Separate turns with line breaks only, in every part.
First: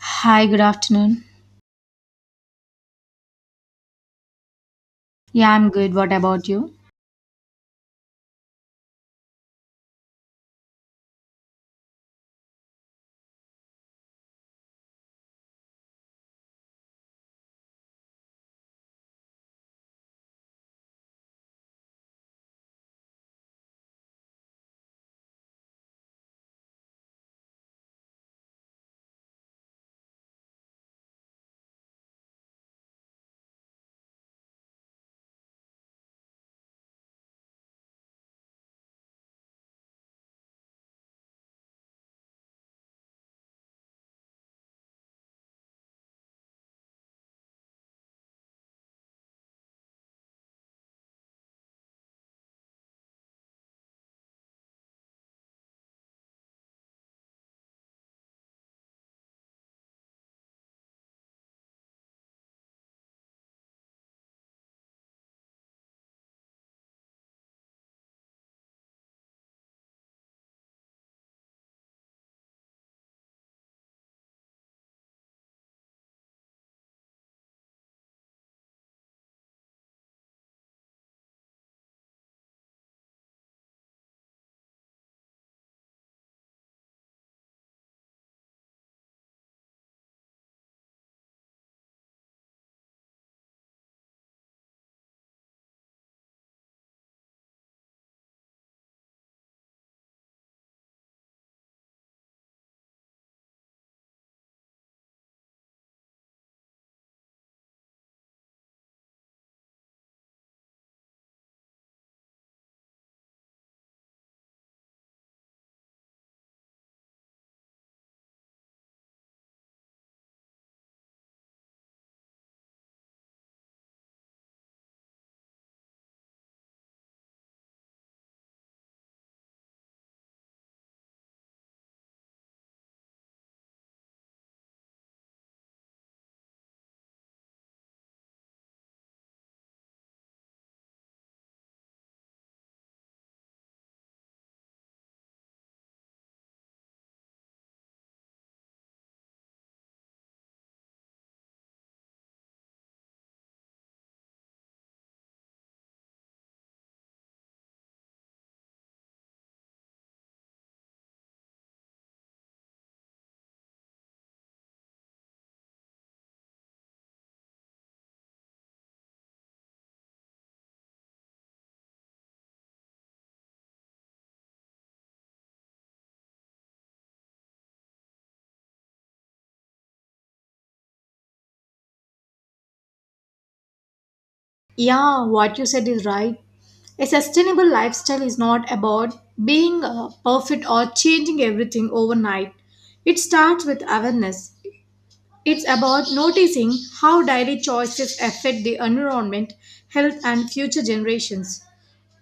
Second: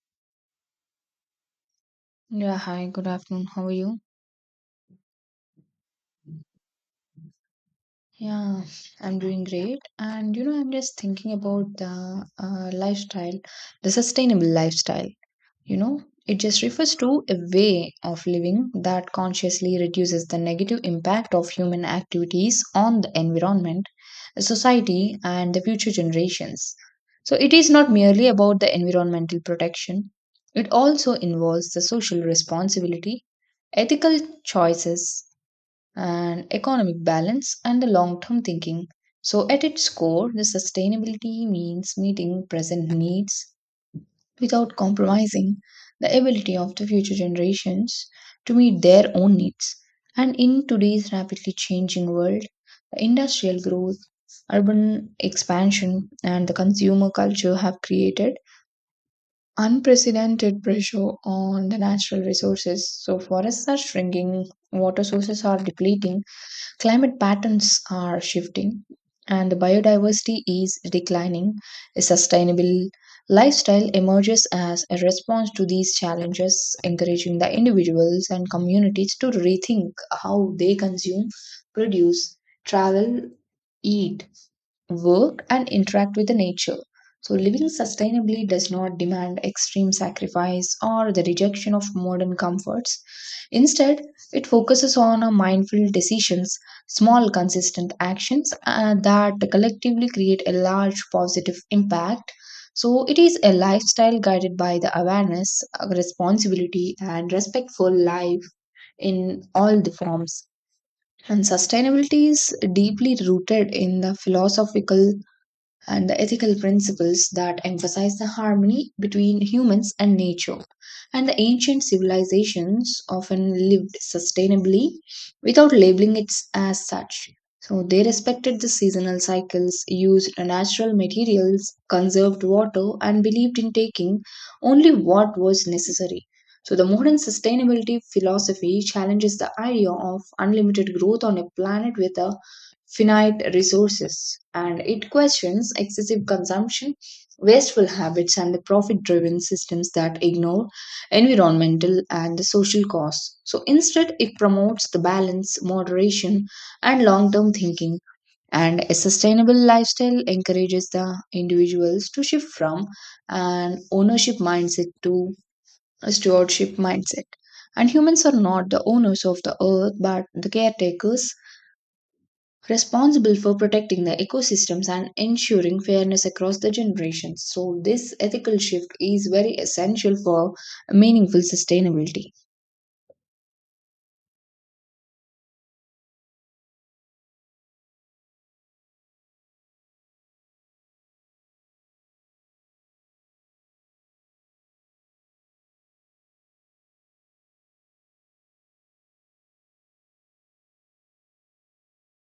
Hi, good afternoon.
Yeah, hi, good afternoon. How are you?
Yeah, I'm good. What about you?
Yeah, I'm doing great. And you know, I'm just thinking about the lifestyle, the sustainable lifestyle. You know, it just refers to a way of living that consciously reduces the negative impact of human activities on the environment, the society, and the future generations. So it is not merely about the environmental protection, it also involves the social responsibility, ethical choices and economic balance and the long term thinking. So, at its core, the sustainability means meeting present needs without compromising the ability of the future generations to meet their own needs. And in today's rapidly changing world, the industrial growth, urban expansion, and the consumer culture have created unprecedented pressure on the natural resources. So, forests are shrinking, water sources are depleting. Climate patterns are shifting and biodiversity is declining. A sustainable lifestyle emerges as a response to these challenges, encouraging the individuals and communities to rethink how they consume, produce, travel, eat, work, and interact with the nature. So, living sustainably does not demand extreme sacrifice or the rejection of modern comforts. Instead, it focuses on a mindful decisions, small consistent actions that collectively create a large positive impact. So, it is a lifestyle guided by the awareness, responsibility, and respectful life in all the forms. And sustainability is deeply rooted in the philosophical and the ethical principles that emphasize the harmony between humans and nature. And the ancient civilizations often lived sustainably without labeling it as such. So they respected the seasonal cycles, used natural materials, conserved water, and believed in taking only what was necessary. So the modern sustainability philosophy challenges the idea of unlimited growth on a planet with a finite resources, and it questions excessive consumption, wasteful habits, and the profit driven systems that ignore environmental and the social costs. So instead, it promotes the balance, moderation, and long term thinking. And a sustainable lifestyle encourages the individuals to shift from an ownership mindset to a stewardship mindset. And humans are not the owners of the earth but the caretakers responsible for protecting the ecosystems and ensuring fairness across the generations. So, this ethical shift is very essential for meaningful sustainability.
Yeah, what you said is right. A sustainable lifestyle is not about being perfect or changing everything overnight. It starts with awareness. It's about noticing how daily choices affect the environment, health, and future generations.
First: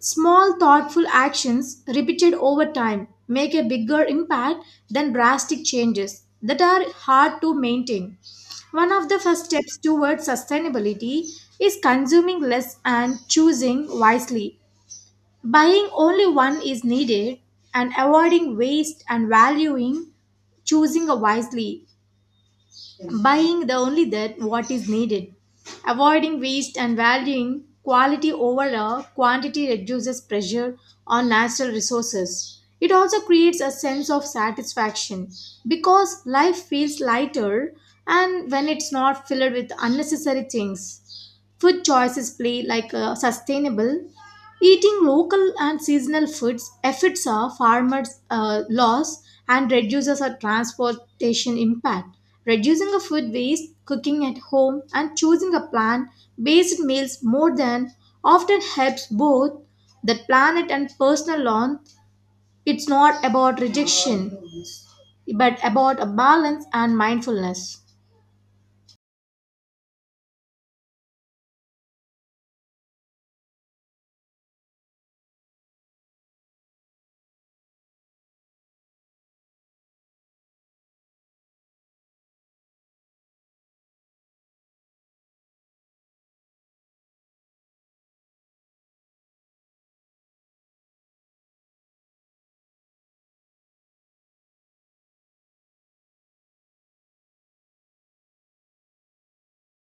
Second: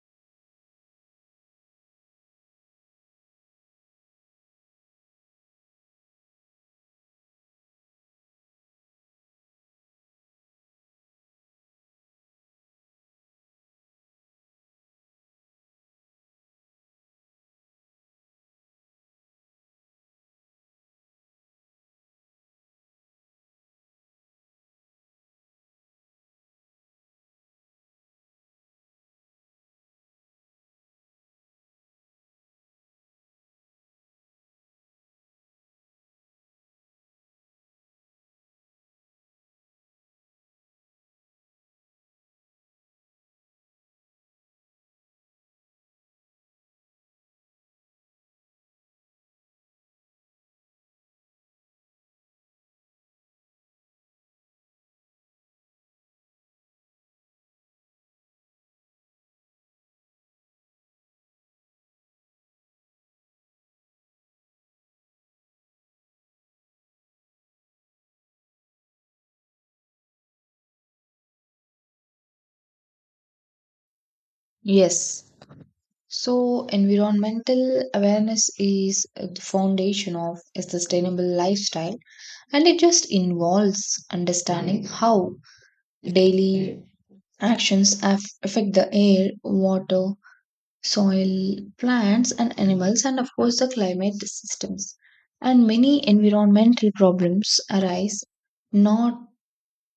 Small, thoughtful actions repeated over time make a bigger impact than drastic changes that are hard to maintain. One of the first steps towards sustainability is consuming less and choosing wisely. Buying only one is needed and avoiding waste and valuing choosing wisely. Yes, buying the only that what is needed, avoiding waste and valuing quality over a quantity reduces pressure on natural resources. It also creates a sense of satisfaction because life feels lighter and when it's not filled with unnecessary things. Food choices play like a sustainable. Eating local and seasonal foods affects our farmers' loss and reduces our transportation impact. Reducing a food waste, cooking at home, and choosing a plant-based meals more than often helps both the planet and personal on. It's not about rejection, but about a balance and mindfulness.
Yes. So, environmental awareness is the foundation of a sustainable lifestyle, and it just involves understanding how daily actions affect the air, water, soil, plants, and animals, and of course, the climate systems. And many environmental problems arise not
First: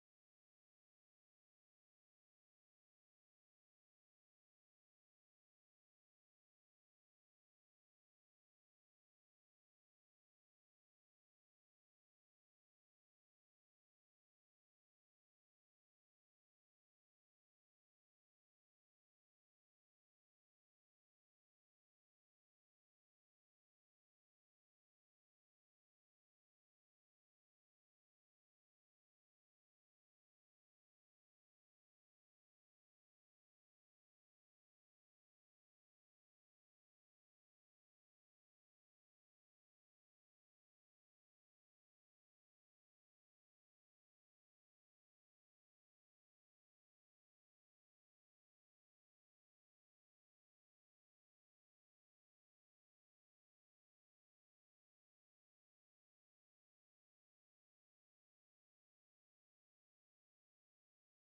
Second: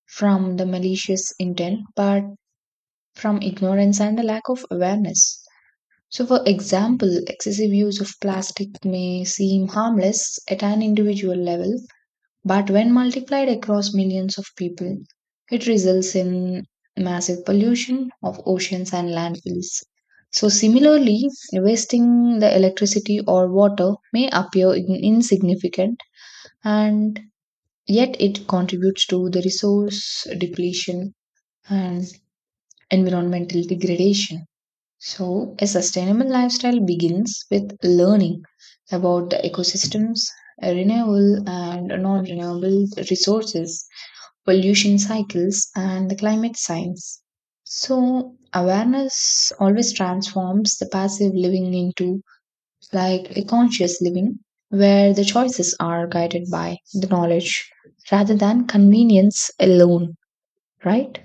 from the malicious intent but from ignorance and a lack of awareness. So, for example, excessive use of plastic may seem harmless at an individual level, but when multiplied across millions of people, it results in massive pollution of oceans and landfills. So, similarly, wasting the electricity or water may appear insignificant, and yet it contributes to the resource depletion and environmental degradation. So, a sustainable lifestyle begins with learning about the ecosystems, renewable and non renewable resources pollution cycles, and the climate science. So, awareness always transforms the passive living into like a conscious living where the choices are guided by the knowledge rather than convenience alone, right?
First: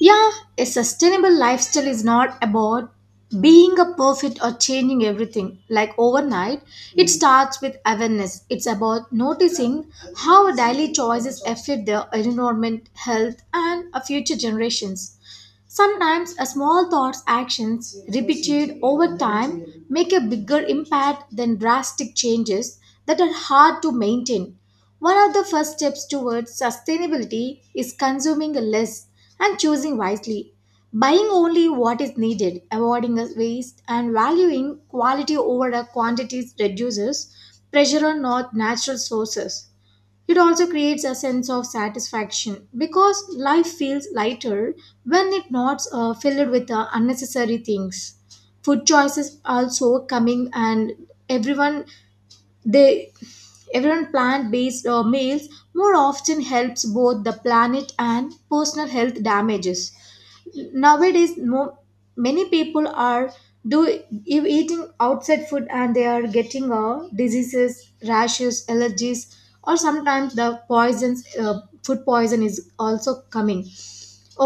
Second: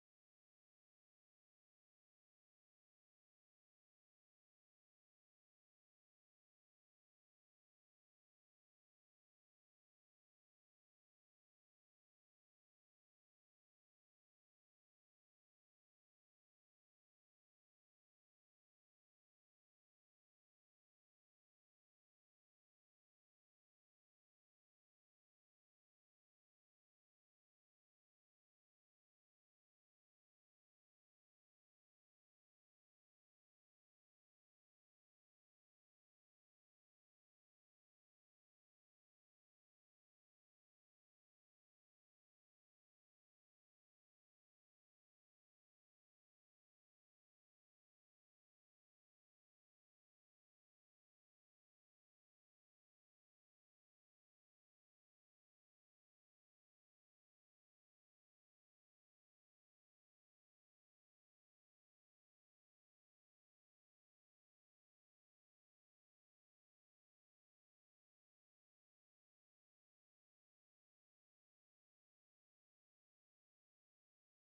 Yeah, a sustainable lifestyle is not about being a perfect or changing everything like overnight. It starts with awareness. It's about noticing how our daily choices affect the environment, health, and our future generations. Sometimes a small thought's actions repeated over time make a bigger impact than drastic changes that are hard to maintain. One of the first steps towards sustainability is consuming less and choosing wisely. Buying only what is needed, avoiding waste, and valuing quality over the quantities reduces pressure on not natural sources. It also creates a sense of satisfaction because life feels lighter when it's not filled with unnecessary things. Food choices also coming and everyone they everyone plant based meals more often helps both the planet and personal health damages nowadays many people are do if eating outside food and they are getting diseases, rashes, allergies or sometimes the poisons. Food poison is also coming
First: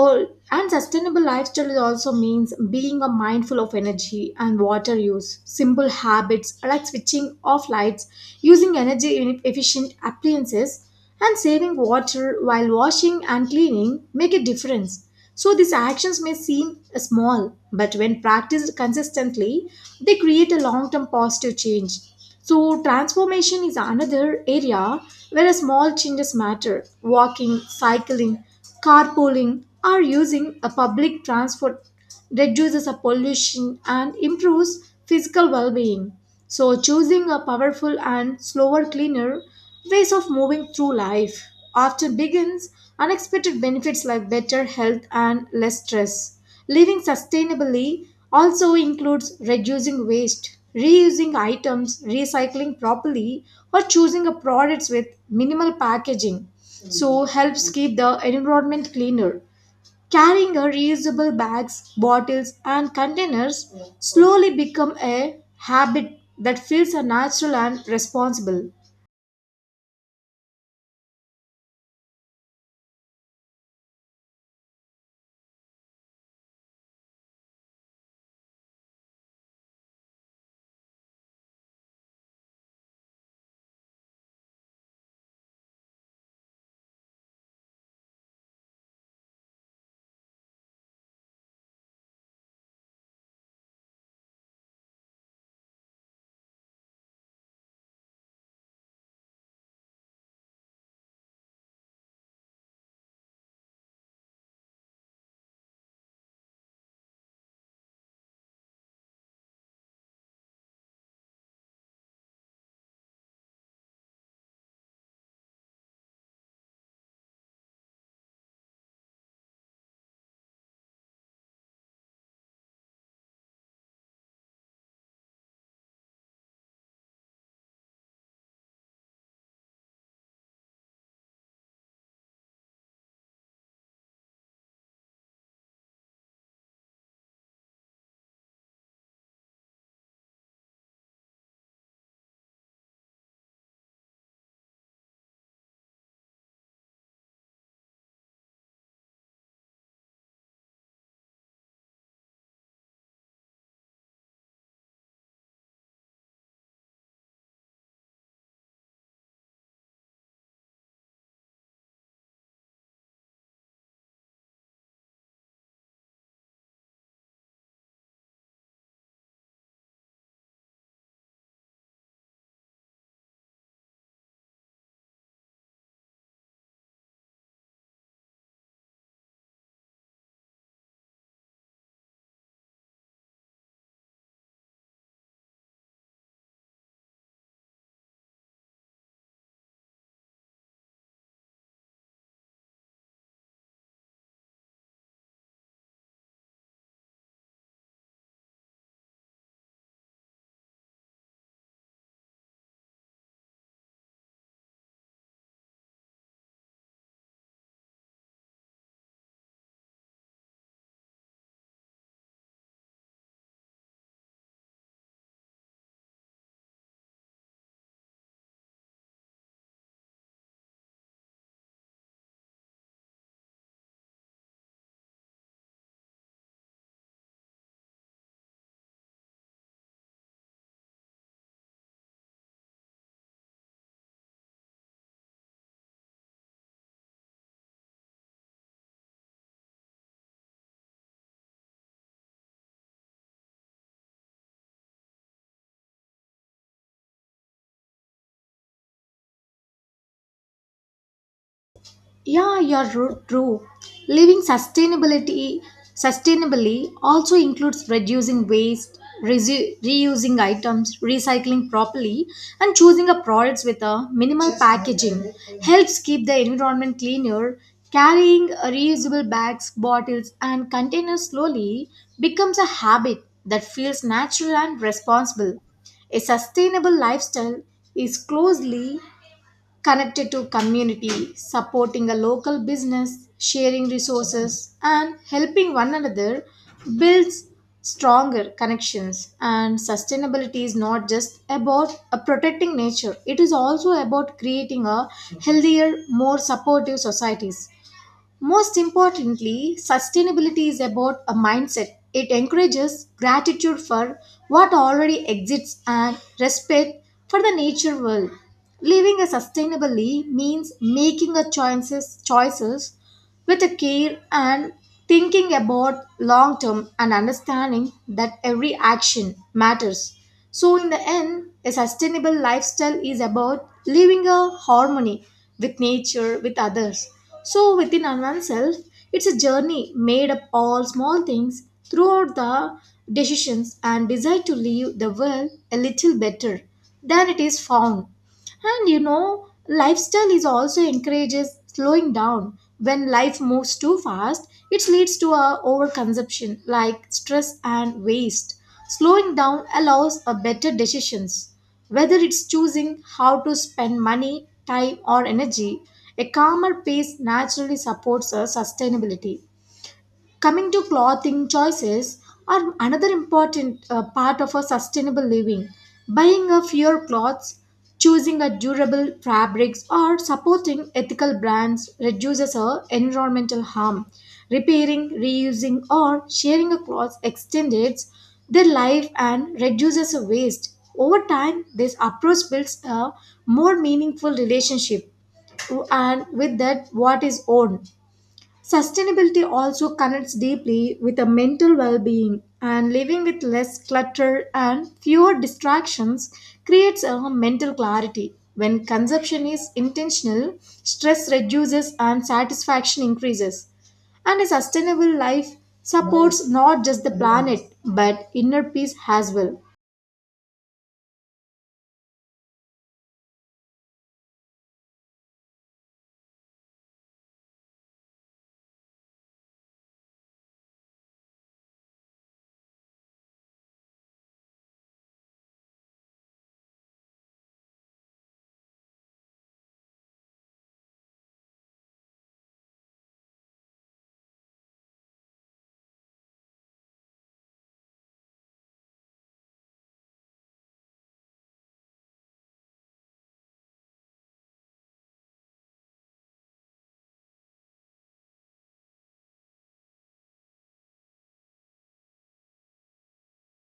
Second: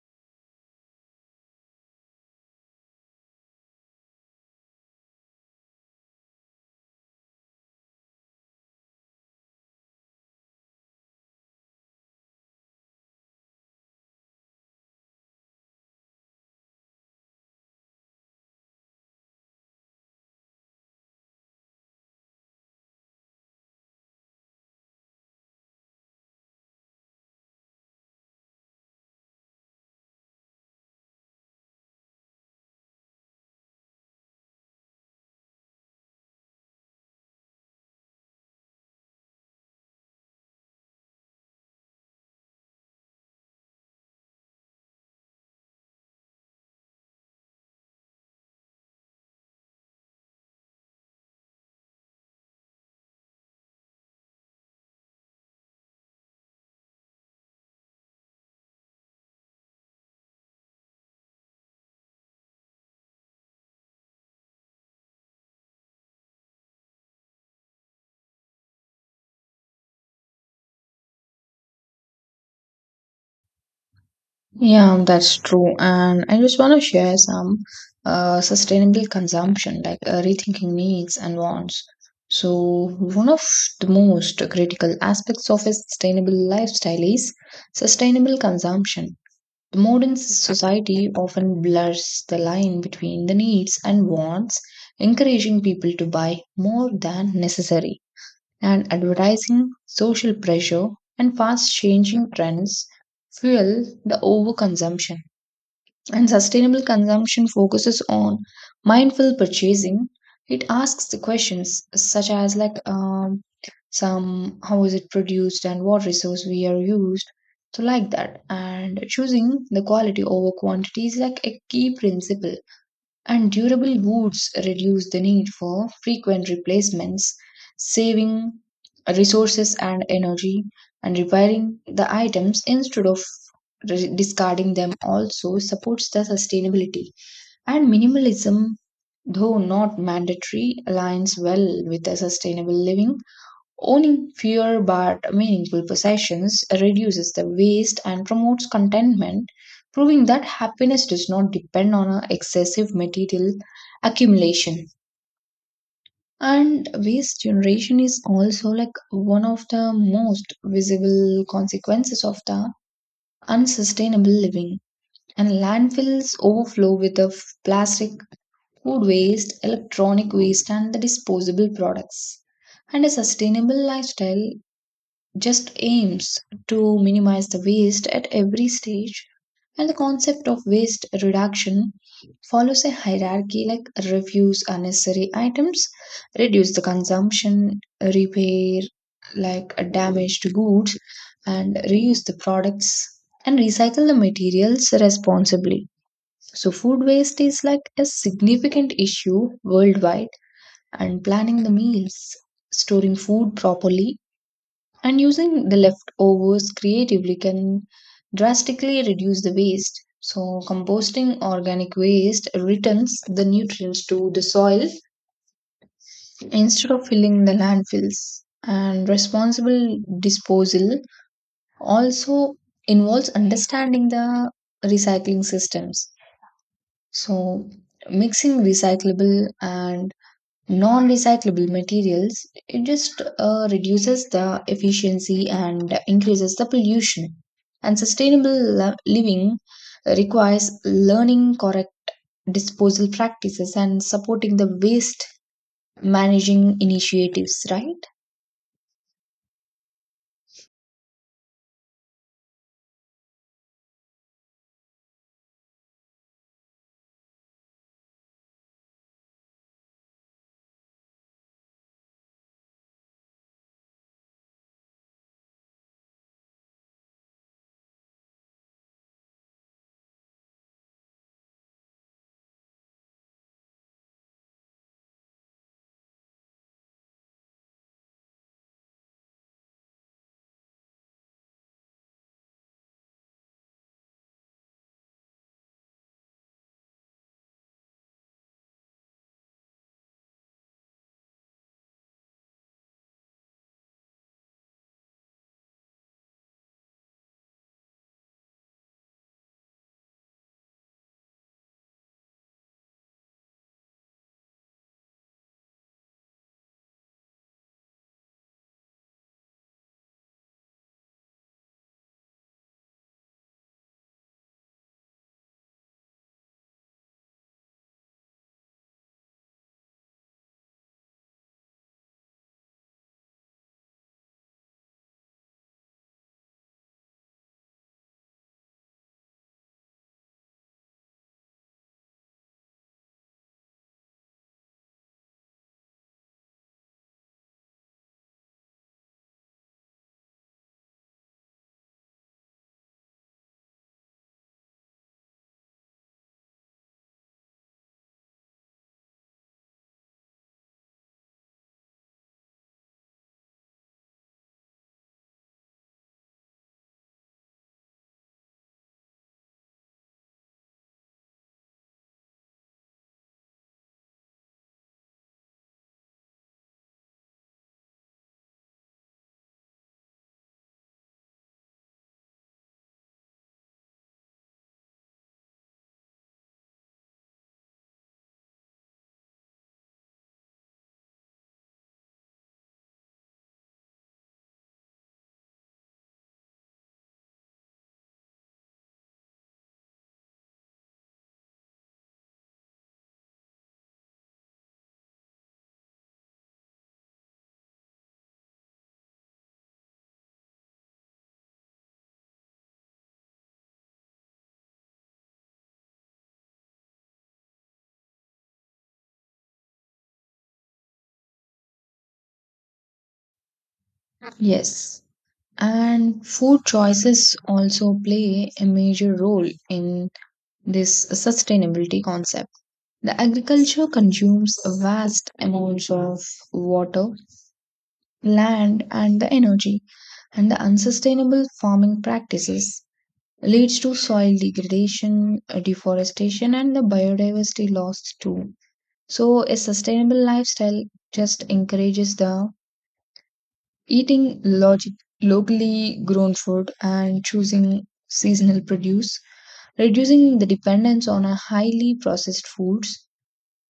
or, and sustainable lifestyle is also means being a mindful of energy and water use, simple habits like switching off lights, using energy efficient appliances, and saving water while washing and cleaning make a difference. So these actions may seem small, but when practiced consistently, they create a long-term positive change. So transformation is another area where small changes matter. Walking, cycling, carpooling, or using a public transport reduces the pollution and improves physical well-being. So choosing a powerful and slower cleaner ways of moving through life often begins unexpected benefits like better health and less stress. Living sustainably also includes reducing waste, reusing items, recycling properly, or choosing a products with minimal packaging so helps keep the environment cleaner. Carrying a reusable bags, bottles, and containers slowly become a habit that feels a natural and responsible.
Yeah, that's true. And I just want to share some sustainable consumption, like rethinking needs and wants. So, one of the most critical aspects of a sustainable lifestyle is sustainable consumption. The modern society often blurs the line between the needs and wants, encouraging people to buy more than necessary and advertising, social pressure, and fast changing trends fuel the overconsumption. And sustainable consumption focuses on mindful purchasing. It asks the questions such as like some how is it produced and what resource we are used. So like that, and choosing the quality over quantity is like a key principle and durable woods reduce the need for frequent replacements, saving resources and energy, and repairing the items instead of discarding them also supports the sustainability. And minimalism, though not mandatory, aligns well with the sustainable living. Owning fewer but meaningful possessions reduces the waste and promotes contentment, proving that happiness does not depend on a excessive material accumulation. And waste generation is also like one of the most visible consequences of the unsustainable living. And landfills overflow with the plastic, food waste, electronic waste, and the disposable products. And a sustainable lifestyle just aims to minimize the waste at every stage and the concept of waste reduction follows a hierarchy like refuse unnecessary items, reduce the consumption, repair like damaged goods, and reuse the products and recycle the materials responsibly. So food waste is like a significant issue worldwide and planning the meals, storing food properly, and using the leftovers creatively can drastically reduce the waste. So, composting organic waste returns the nutrients to the soil instead of filling the landfills. And responsible disposal also involves understanding the recycling systems. So, mixing recyclable and non-recyclable materials it just reduces the efficiency and increases the pollution and sustainable living requires learning correct disposal practices and supporting the waste managing initiatives, right?
Yeah, true. Living sustainability sustainably also includes reducing waste, reusing items, recycling properly, and choosing a products with a minimal packaging helps keep the environment cleaner. Carrying reusable bags, bottles, and containers slowly becomes a habit that feels natural and responsible. A sustainable lifestyle is closely connected to community, supporting a local business, sharing resources, and helping one another builds stronger connections. And sustainability is not just about protecting nature, it is also about creating a healthier, more supportive societies. Most importantly, sustainability is about a mindset. It encourages gratitude for what already exists and respect for the nature world. Living a sustainably means making a choices with a care and thinking about long term and understanding that every action matters. So in the end, a sustainable lifestyle is about living a harmony with nature, with others so, within oneself, it's a journey made up all small things throughout the decisions and desire to leave the world a little better than it is found. And you know, lifestyle is also encourages slowing down. When life moves too fast, it leads to a overconsumption like stress and waste. Slowing down allows a better decisions. Whether it's choosing how to spend money, time or energy, a calmer pace naturally supports a sustainability. Coming to clothing choices are another important part of a sustainable living. Buying a fewer clothes, choosing a durable fabrics or supporting ethical brands reduces our environmental harm. Repairing, reusing or sharing a cloth extends their life and reduces a waste. Over time, this approach builds a more meaningful relationship and with that what is owned. Sustainability also connects deeply with a mental well being, and living with less clutter and fewer distractions creates a mental clarity. When consumption is intentional, stress reduces and satisfaction increases. And a sustainable life supports not just the planet but inner peace as well.
Yes. And food choices also play a major role in this sustainability concept. The agriculture consumes vast amounts of water, land and the energy, and the unsustainable farming practices leads to soil degradation, deforestation and the biodiversity loss too. So a sustainable lifestyle just encourages the eating logic, locally grown food and choosing seasonal produce, reducing the dependence on a highly processed foods,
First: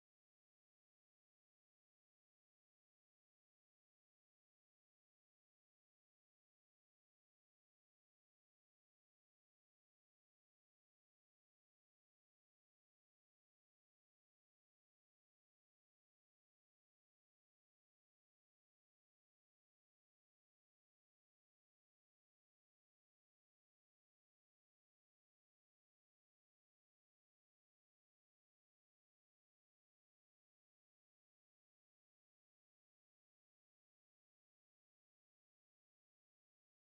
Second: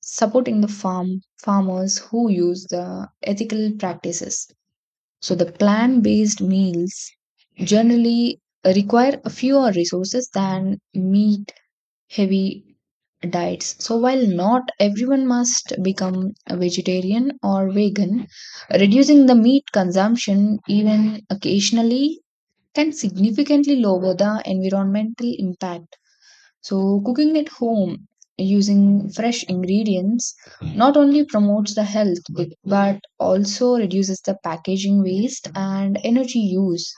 supporting the farmers who use the ethical practices. So the plant-based meals generally require fewer resources than meat-heavy diets. So while not everyone must become a vegetarian or vegan, reducing the meat consumption even occasionally can significantly lower the environmental impact. So, cooking at home using fresh ingredients not only promotes the health but also reduces the packaging waste and energy use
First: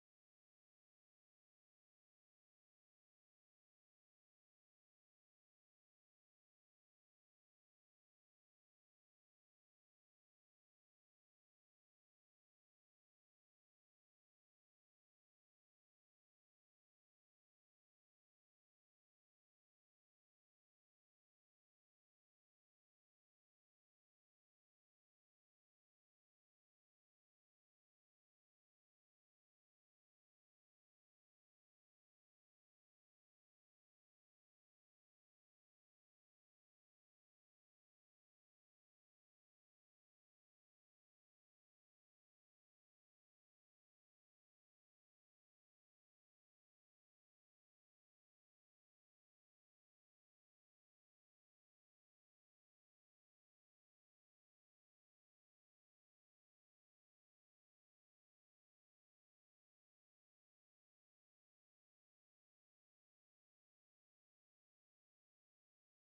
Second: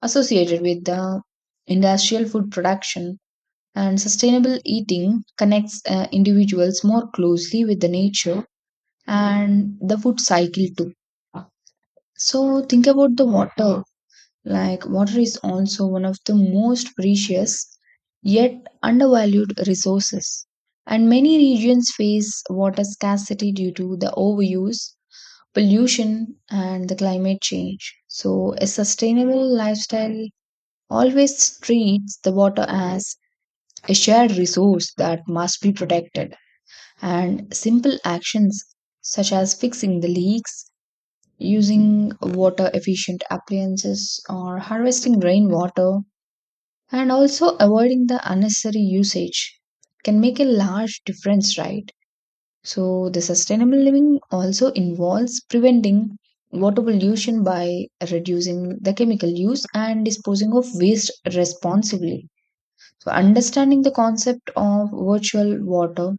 associated with the industrial food production. And sustainable eating connects individuals more closely with the nature and the food cycle too. So, think about the water. Like, water is also one of the most precious yet undervalued resources. And many regions face water scarcity due to the overuse, pollution, and the climate change. So, a sustainable lifestyle always treats the water as a shared resource that must be protected. And simple actions such as fixing the leaks, using water efficient appliances, or harvesting rainwater and also avoiding the unnecessary usage can make a large difference, right? So the sustainable living also involves preventing water pollution by reducing the chemical use and disposing of waste responsibly. So understanding the concept of virtual water,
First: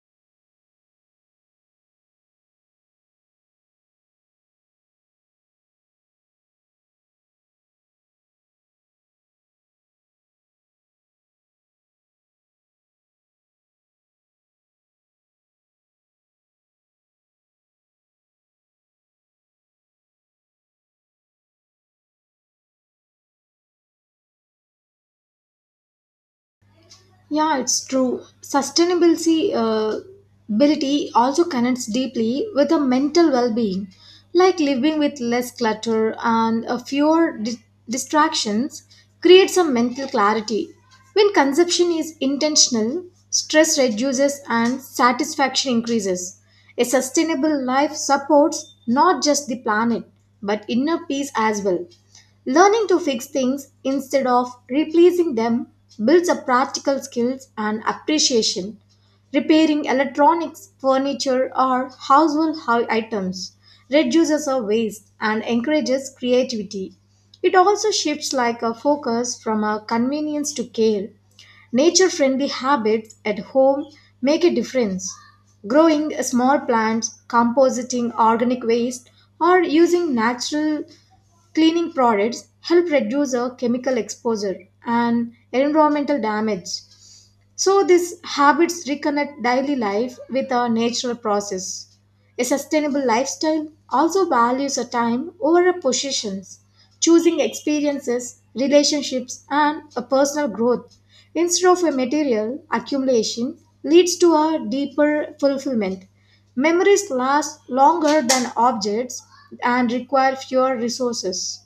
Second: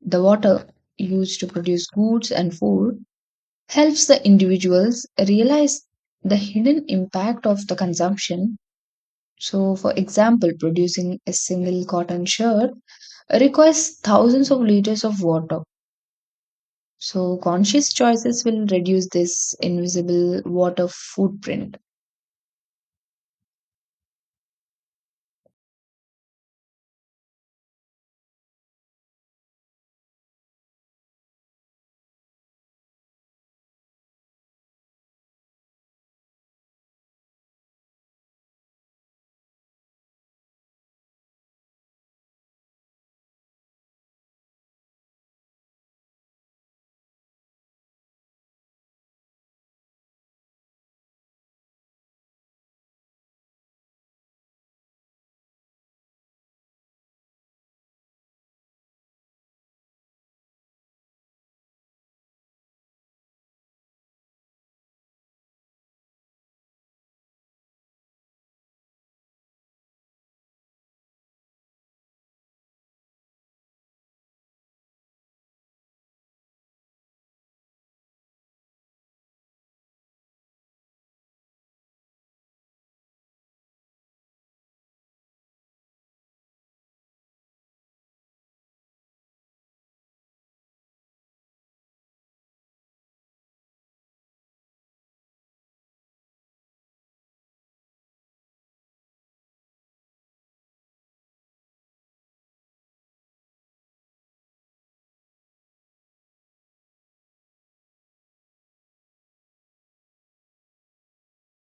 the water used to produce goods and food, helps the individuals realize the hidden impact of the consumption. So, for example, producing a single cotton shirt requires thousands of liters of water. So, conscious choices will reduce this invisible water footprint.
Yeah, it's true. Sustainability Ability also connects deeply with a mental well-being, like living with less clutter and a distractions creates a mental clarity. When consumption is intentional, stress reduces and satisfaction increases. A sustainable life supports not just the planet but inner peace as well. Learning to fix things instead of replacing them builds up practical skills and appreciation. Repairing electronics, furniture, or items reduces our waste and encourages creativity. It also shifts like a focus from a convenience to care. Nature friendly habits at home make a difference. Growing small plants, compositing organic waste, or using natural cleaning products help reduce our chemical exposure and environmental damage. So these habits reconnect daily life with our natural process. A sustainable lifestyle also values a time over a possessions, choosing experiences, relationships, and a personal growth instead of a material accumulation leads to a deeper fulfillment. Memories last longer than objects and require fewer resources.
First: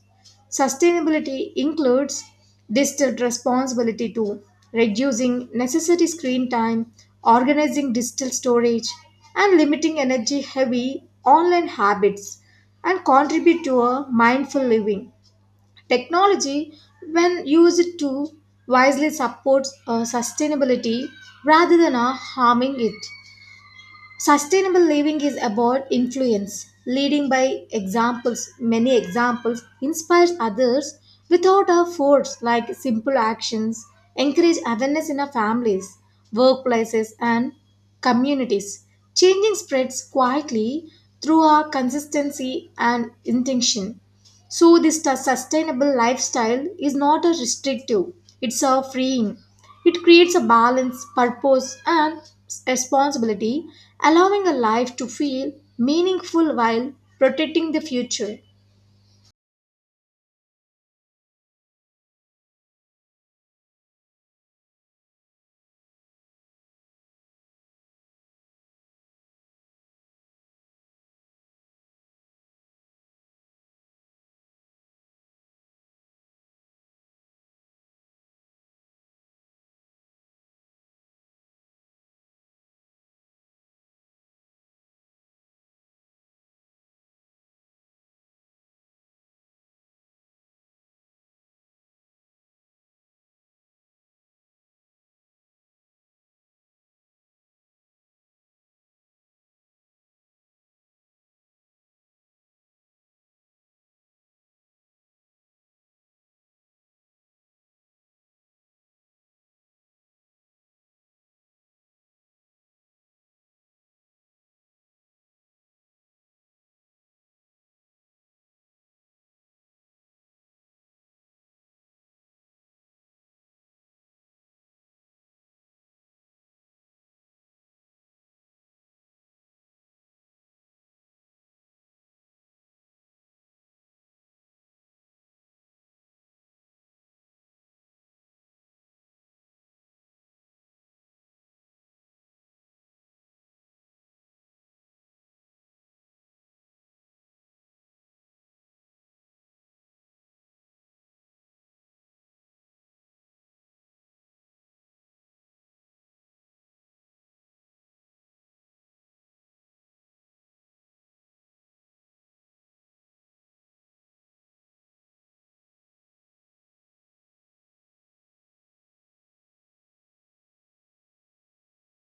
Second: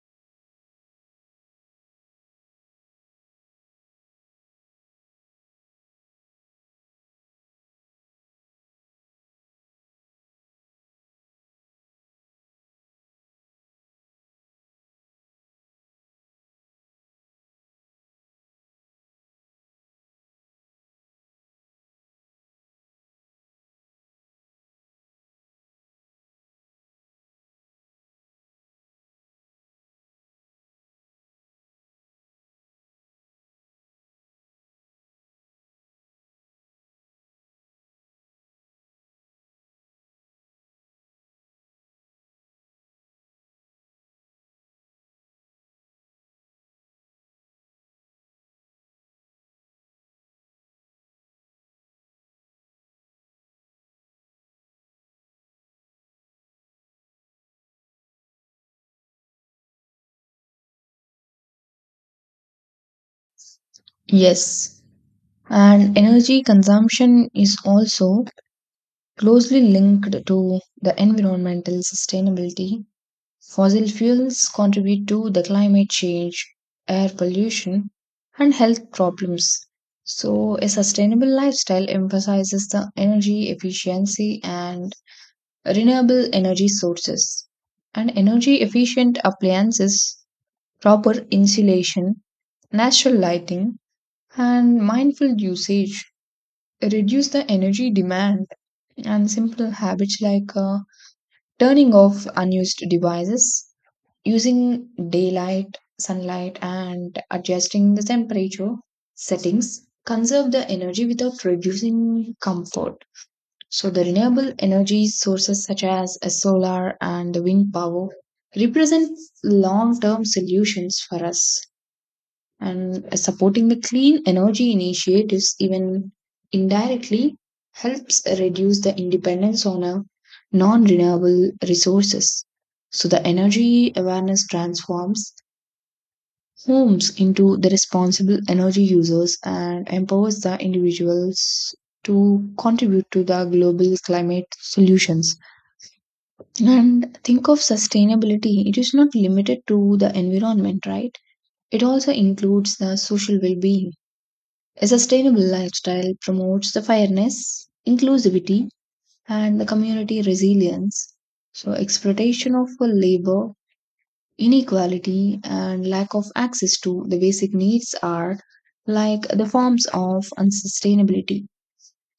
Sustainability includes digital responsibility too, reducing necessary screen time, organizing digital storage, and limiting energy heavy online habits, and contribute to a mindful living. Technology, when used to wisely, supports sustainability rather than harming it. Sustainable living is about influence, leading by examples. Many examples inspires others without a force, like simple actions, encourage awareness in our families, workplaces, and communities. Changing spreads quietly through our consistency and intention. So, this sustainable lifestyle is not a restrictive, it's a freeing. It creates a balance, purpose, and responsibility, allowing a life to feel meaningful while protecting the future.
Yes. And energy consumption is also closely linked to the environmental sustainability. Fossil fuels contribute to the climate change, air pollution, and health problems. So, a sustainable lifestyle emphasizes the energy efficiency and renewable energy sources. And energy efficient appliances, proper insulation, natural lighting, and mindful usage reduce the energy demand. And simple habits like turning off unused devices, using daylight, sunlight, and adjusting the temperature settings conserve the energy without reducing comfort. So, the renewable energy sources such as solar and the wind power represent long term solutions for us, and supporting the clean energy initiatives even indirectly helps reduce the dependence on a non-renewable resources. So the energy awareness transforms homes into the responsible energy users and empowers the individuals to contribute to the global climate solutions. And think of sustainability, it is not limited to the environment, right? It also includes the social well-being. A sustainable lifestyle promotes the fairness, inclusivity, and the community resilience. So, exploitation of labor, inequality, and lack of access to the basic needs are like the forms of unsustainability.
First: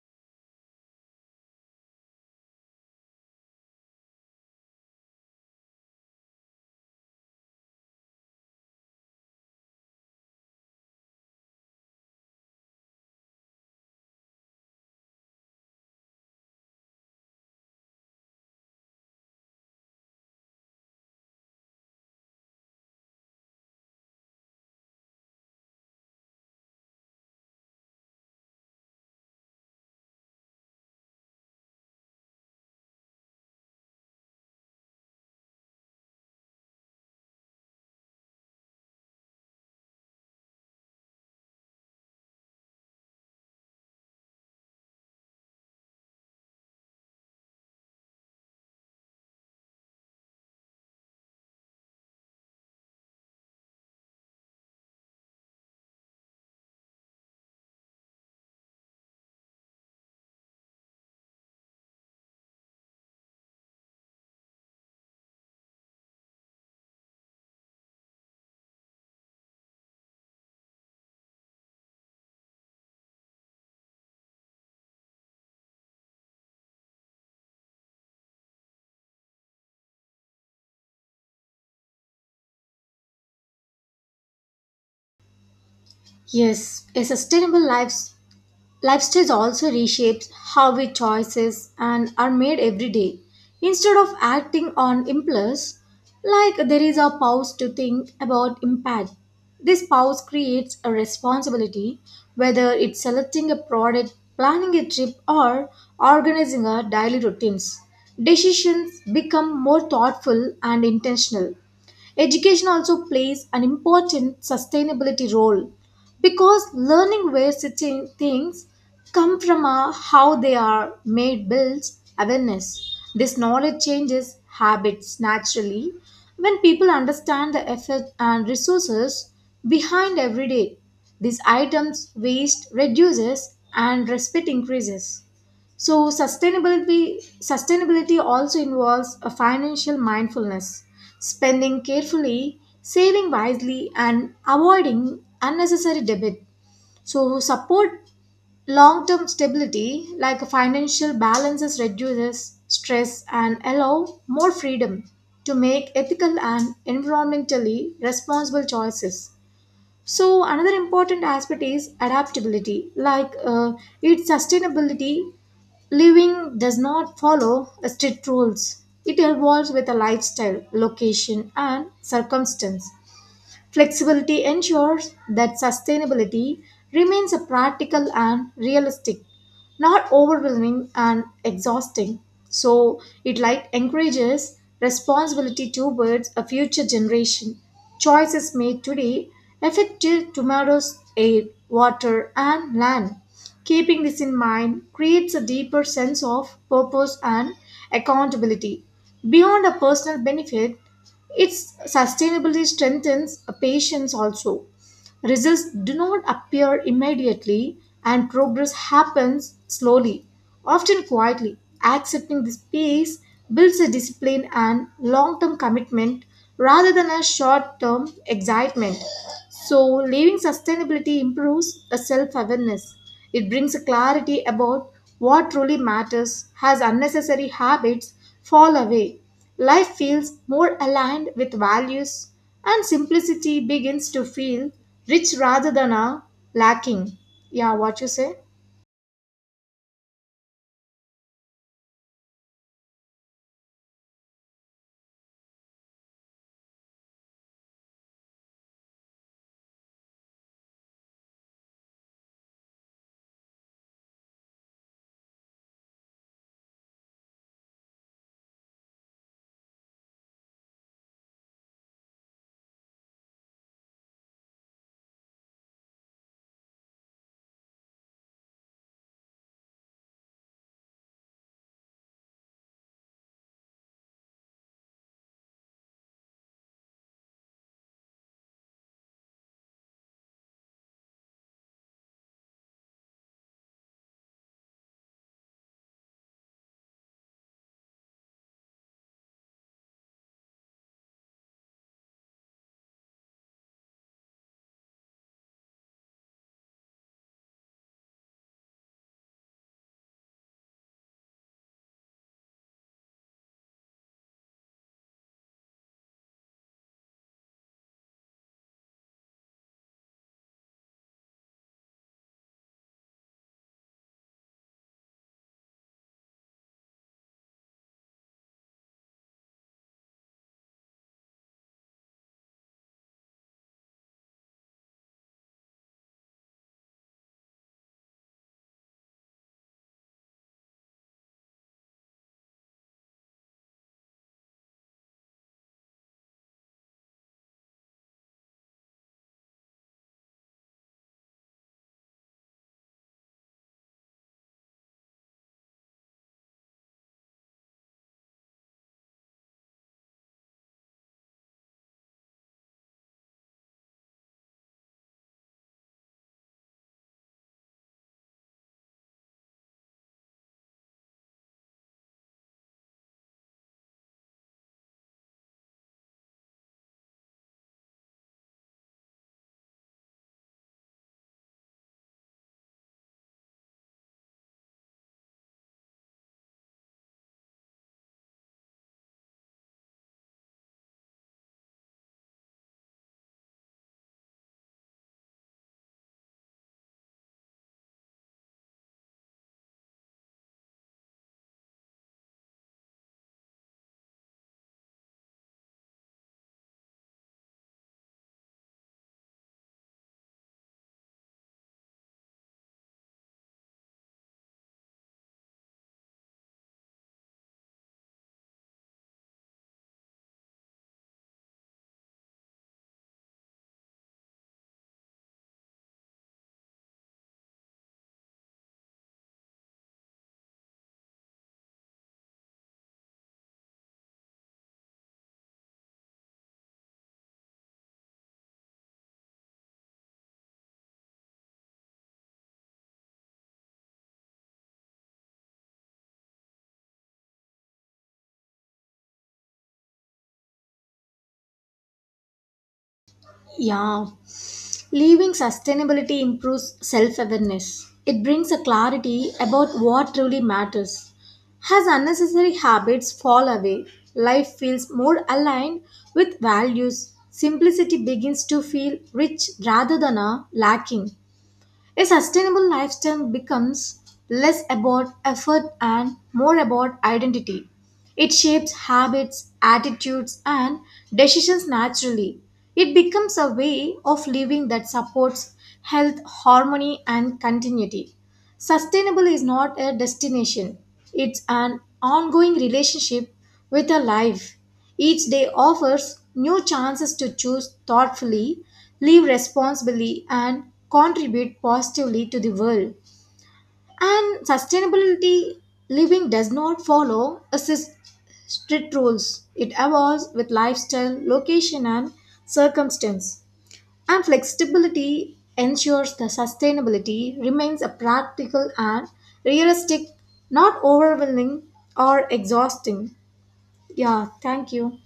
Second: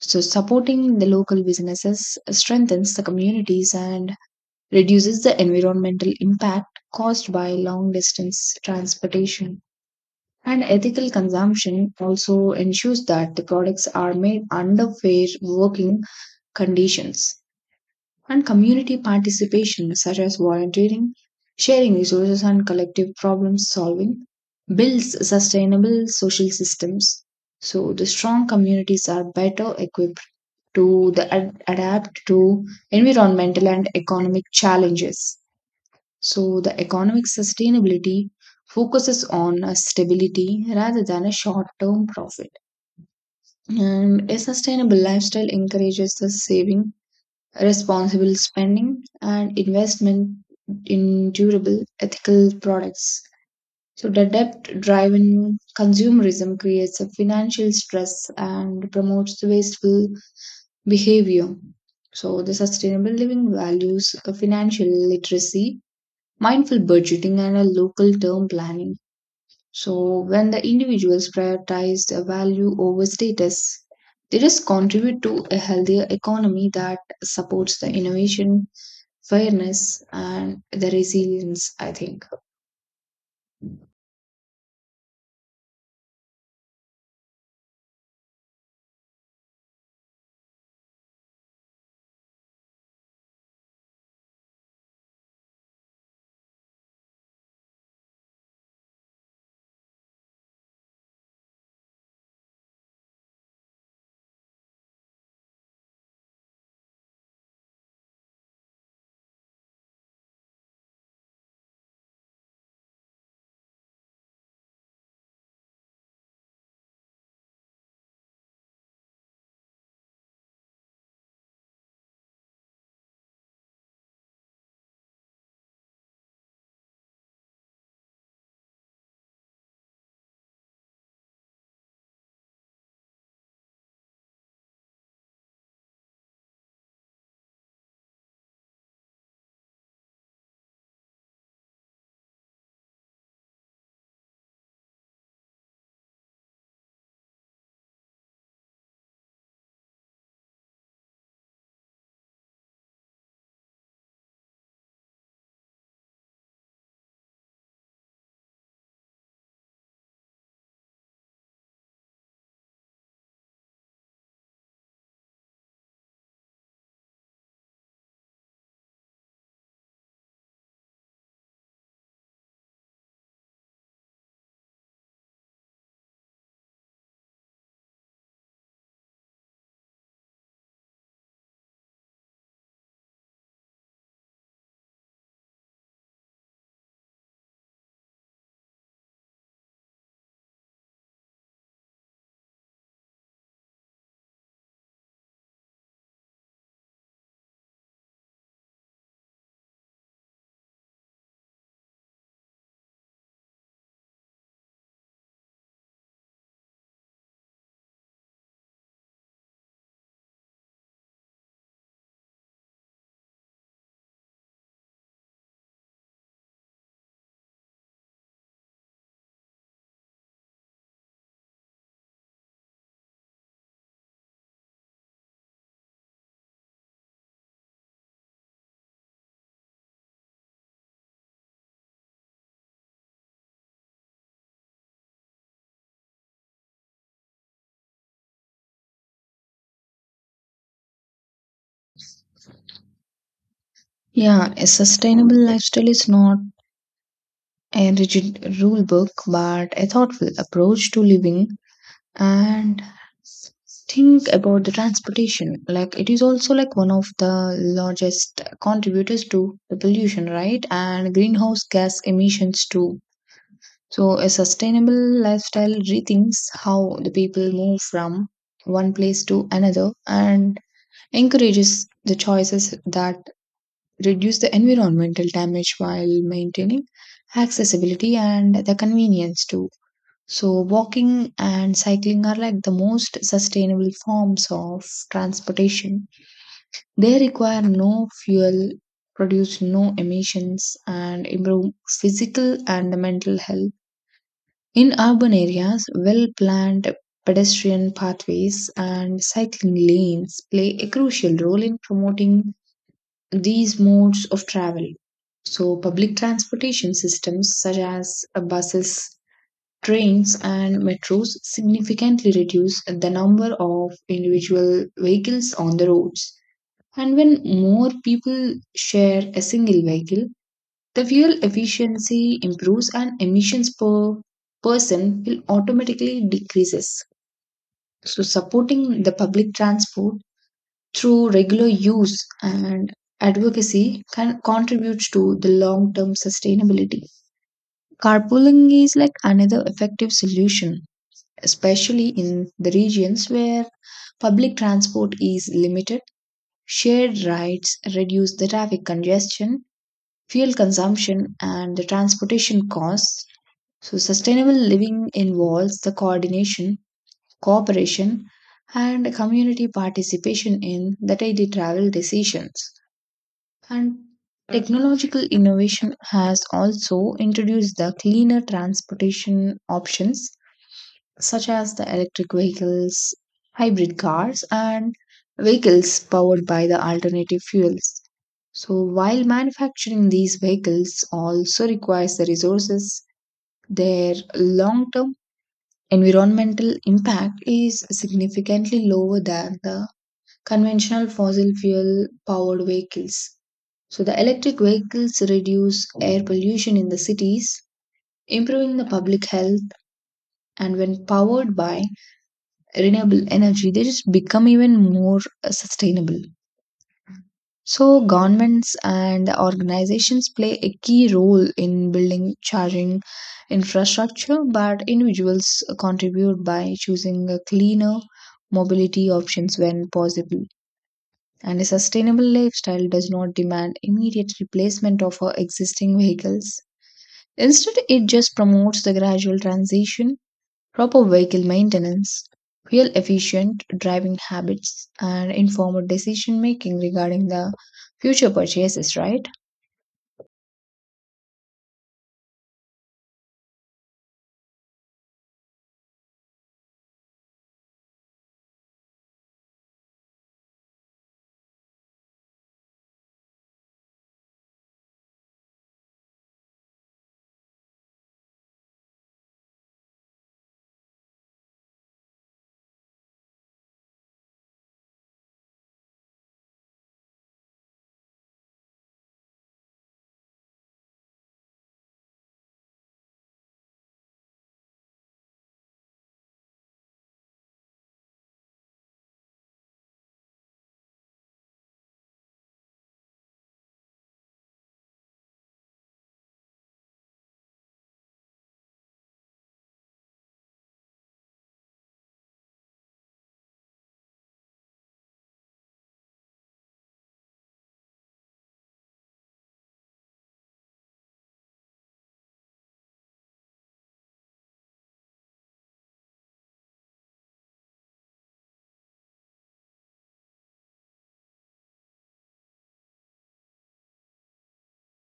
So, supporting the local businesses strengthens the communities and reduces the environmental impact caused by long distance transportation. And ethical consumption also ensures that the products are made under fair working conditions. And community participation, such as volunteering, sharing resources, and collective problem solving, builds sustainable social systems. So, the strong communities are better equipped to adapt to environmental and economic challenges. So the economic sustainability focuses on a stability rather than a short-term profit. And a sustainable lifestyle encourages the saving, responsible spending, and investment in durable, ethical products. So the debt-driven consumerism creates a financial stress and promotes the wasteful behavior. So the sustainable living values a financial literacy, mindful budgeting and a local term planning. So, when the individuals prioritize the value over status, they just contribute to a healthier economy that supports the innovation, fairness, and the resilience, I think.
Yes, a sustainable life Lifestyles also reshapes how we choices and are made every day. Instead of acting on impulse, like there is a pause to think about impact. This pause creates a responsibility, whether it's selecting a product, planning a trip, or organizing our daily routines. Decisions become more thoughtful and intentional. Education also plays an important sustainability role because learning where certain things come from are how they are made builds awareness. This knowledge changes habits naturally when people understand the effort and resources behind every day. These items waste reduces and respect increases. So sustainability also involves a financial mindfulness, spending carefully, saving wisely and avoiding unnecessary debt. So support long-term stability like a financial balances reduces stress and allow more freedom to make ethical and environmentally responsible choices. So, another important aspect is adaptability. Its sustainability, living does not follow strict rules, it evolves with a lifestyle, location, and circumstance. Flexibility ensures that sustainability remains a practical and realistic, not overwhelming and exhausting. So it like encourages responsibility towards a future generation. Choices made today affect till tomorrow's air, water, and land. Keeping this in mind creates a deeper sense of purpose and accountability. Beyond a personal benefit, its sustainability strengthens patience also. Results do not appear immediately and progress happens slowly, often quietly. Accepting this pace builds a discipline and long term commitment rather than a short term excitement. So, living sustainability improves a self awareness. It brings a clarity about what truly matters, has unnecessary habits fall away. Life feels more aligned with values, and simplicity begins to feel rich rather than a lacking. Yeah, what you say?
Yeah, a sustainable lifestyle is not a rigid rule book, but a thoughtful approach to living. And think about the transportation. Like it is also like one of the largest contributors to the pollution, right? And greenhouse gas emissions too. So a sustainable lifestyle rethinks how the people move from one place to another and encourages the choices that reduce the environmental damage while maintaining accessibility and the convenience too. So, walking and cycling are like the most sustainable forms of transportation. They require no fuel, produce no emissions, and improve physical and mental health. In urban areas, well planned pedestrian pathways and cycling lanes play a crucial role in promoting these modes of travel. So, public transportation systems such as buses, trains, and metros significantly reduce the number of individual vehicles on the roads. And when more people share a single vehicle, the fuel efficiency improves and emissions per person will automatically decreases. So, supporting the public transport through regular use and advocacy can contribute to the long-term sustainability. Carpooling is like another effective solution, especially in the regions where public transport is limited. Shared rides reduce the traffic congestion, fuel consumption, and the transportation costs. So, sustainable living involves the coordination, cooperation, and community participation in the daily travel decisions. And technological innovation has also introduced the cleaner transportation options such as the electric vehicles, hybrid cars, and vehicles powered by the alternative fuels. So, while manufacturing these vehicles also requires the resources, their long term environmental impact is significantly lower than the conventional fossil fuel powered vehicles. So the electric vehicles reduce air pollution in the cities, improving the public health, and when powered by renewable energy they just become even more sustainable. So governments and organizations play a key role in building charging infrastructure but individuals contribute by choosing a cleaner mobility options when possible. And a sustainable lifestyle does not demand immediate replacement of our existing vehicles. Instead, it just promotes the gradual transition. Proper vehicle maintenance, fuel efficient driving habits, and informed decision making regarding the future purchases, right?
Yeah, leaving sustainability improves self awareness. It brings a clarity about what truly matters. As unnecessary habits fall away, life feels more aligned with values. Simplicity begins to feel rich rather than a lacking. A sustainable lifestyle becomes less about effort and more about identity. It shapes habits, attitudes, and decisions naturally. It becomes a way of living that supports health, harmony, and continuity. Sustainable is not a destination, it's an ongoing relationship with a life. Each day offers new chances to choose thoughtfully, live responsibly, and contribute positively to the world. And sustainability living does not follow a strict rules, it evolves with lifestyle, location, and circumstance. And flexibility ensures the sustainability remains a practical and realistic, not overwhelming or exhausting. Yeah, thank you.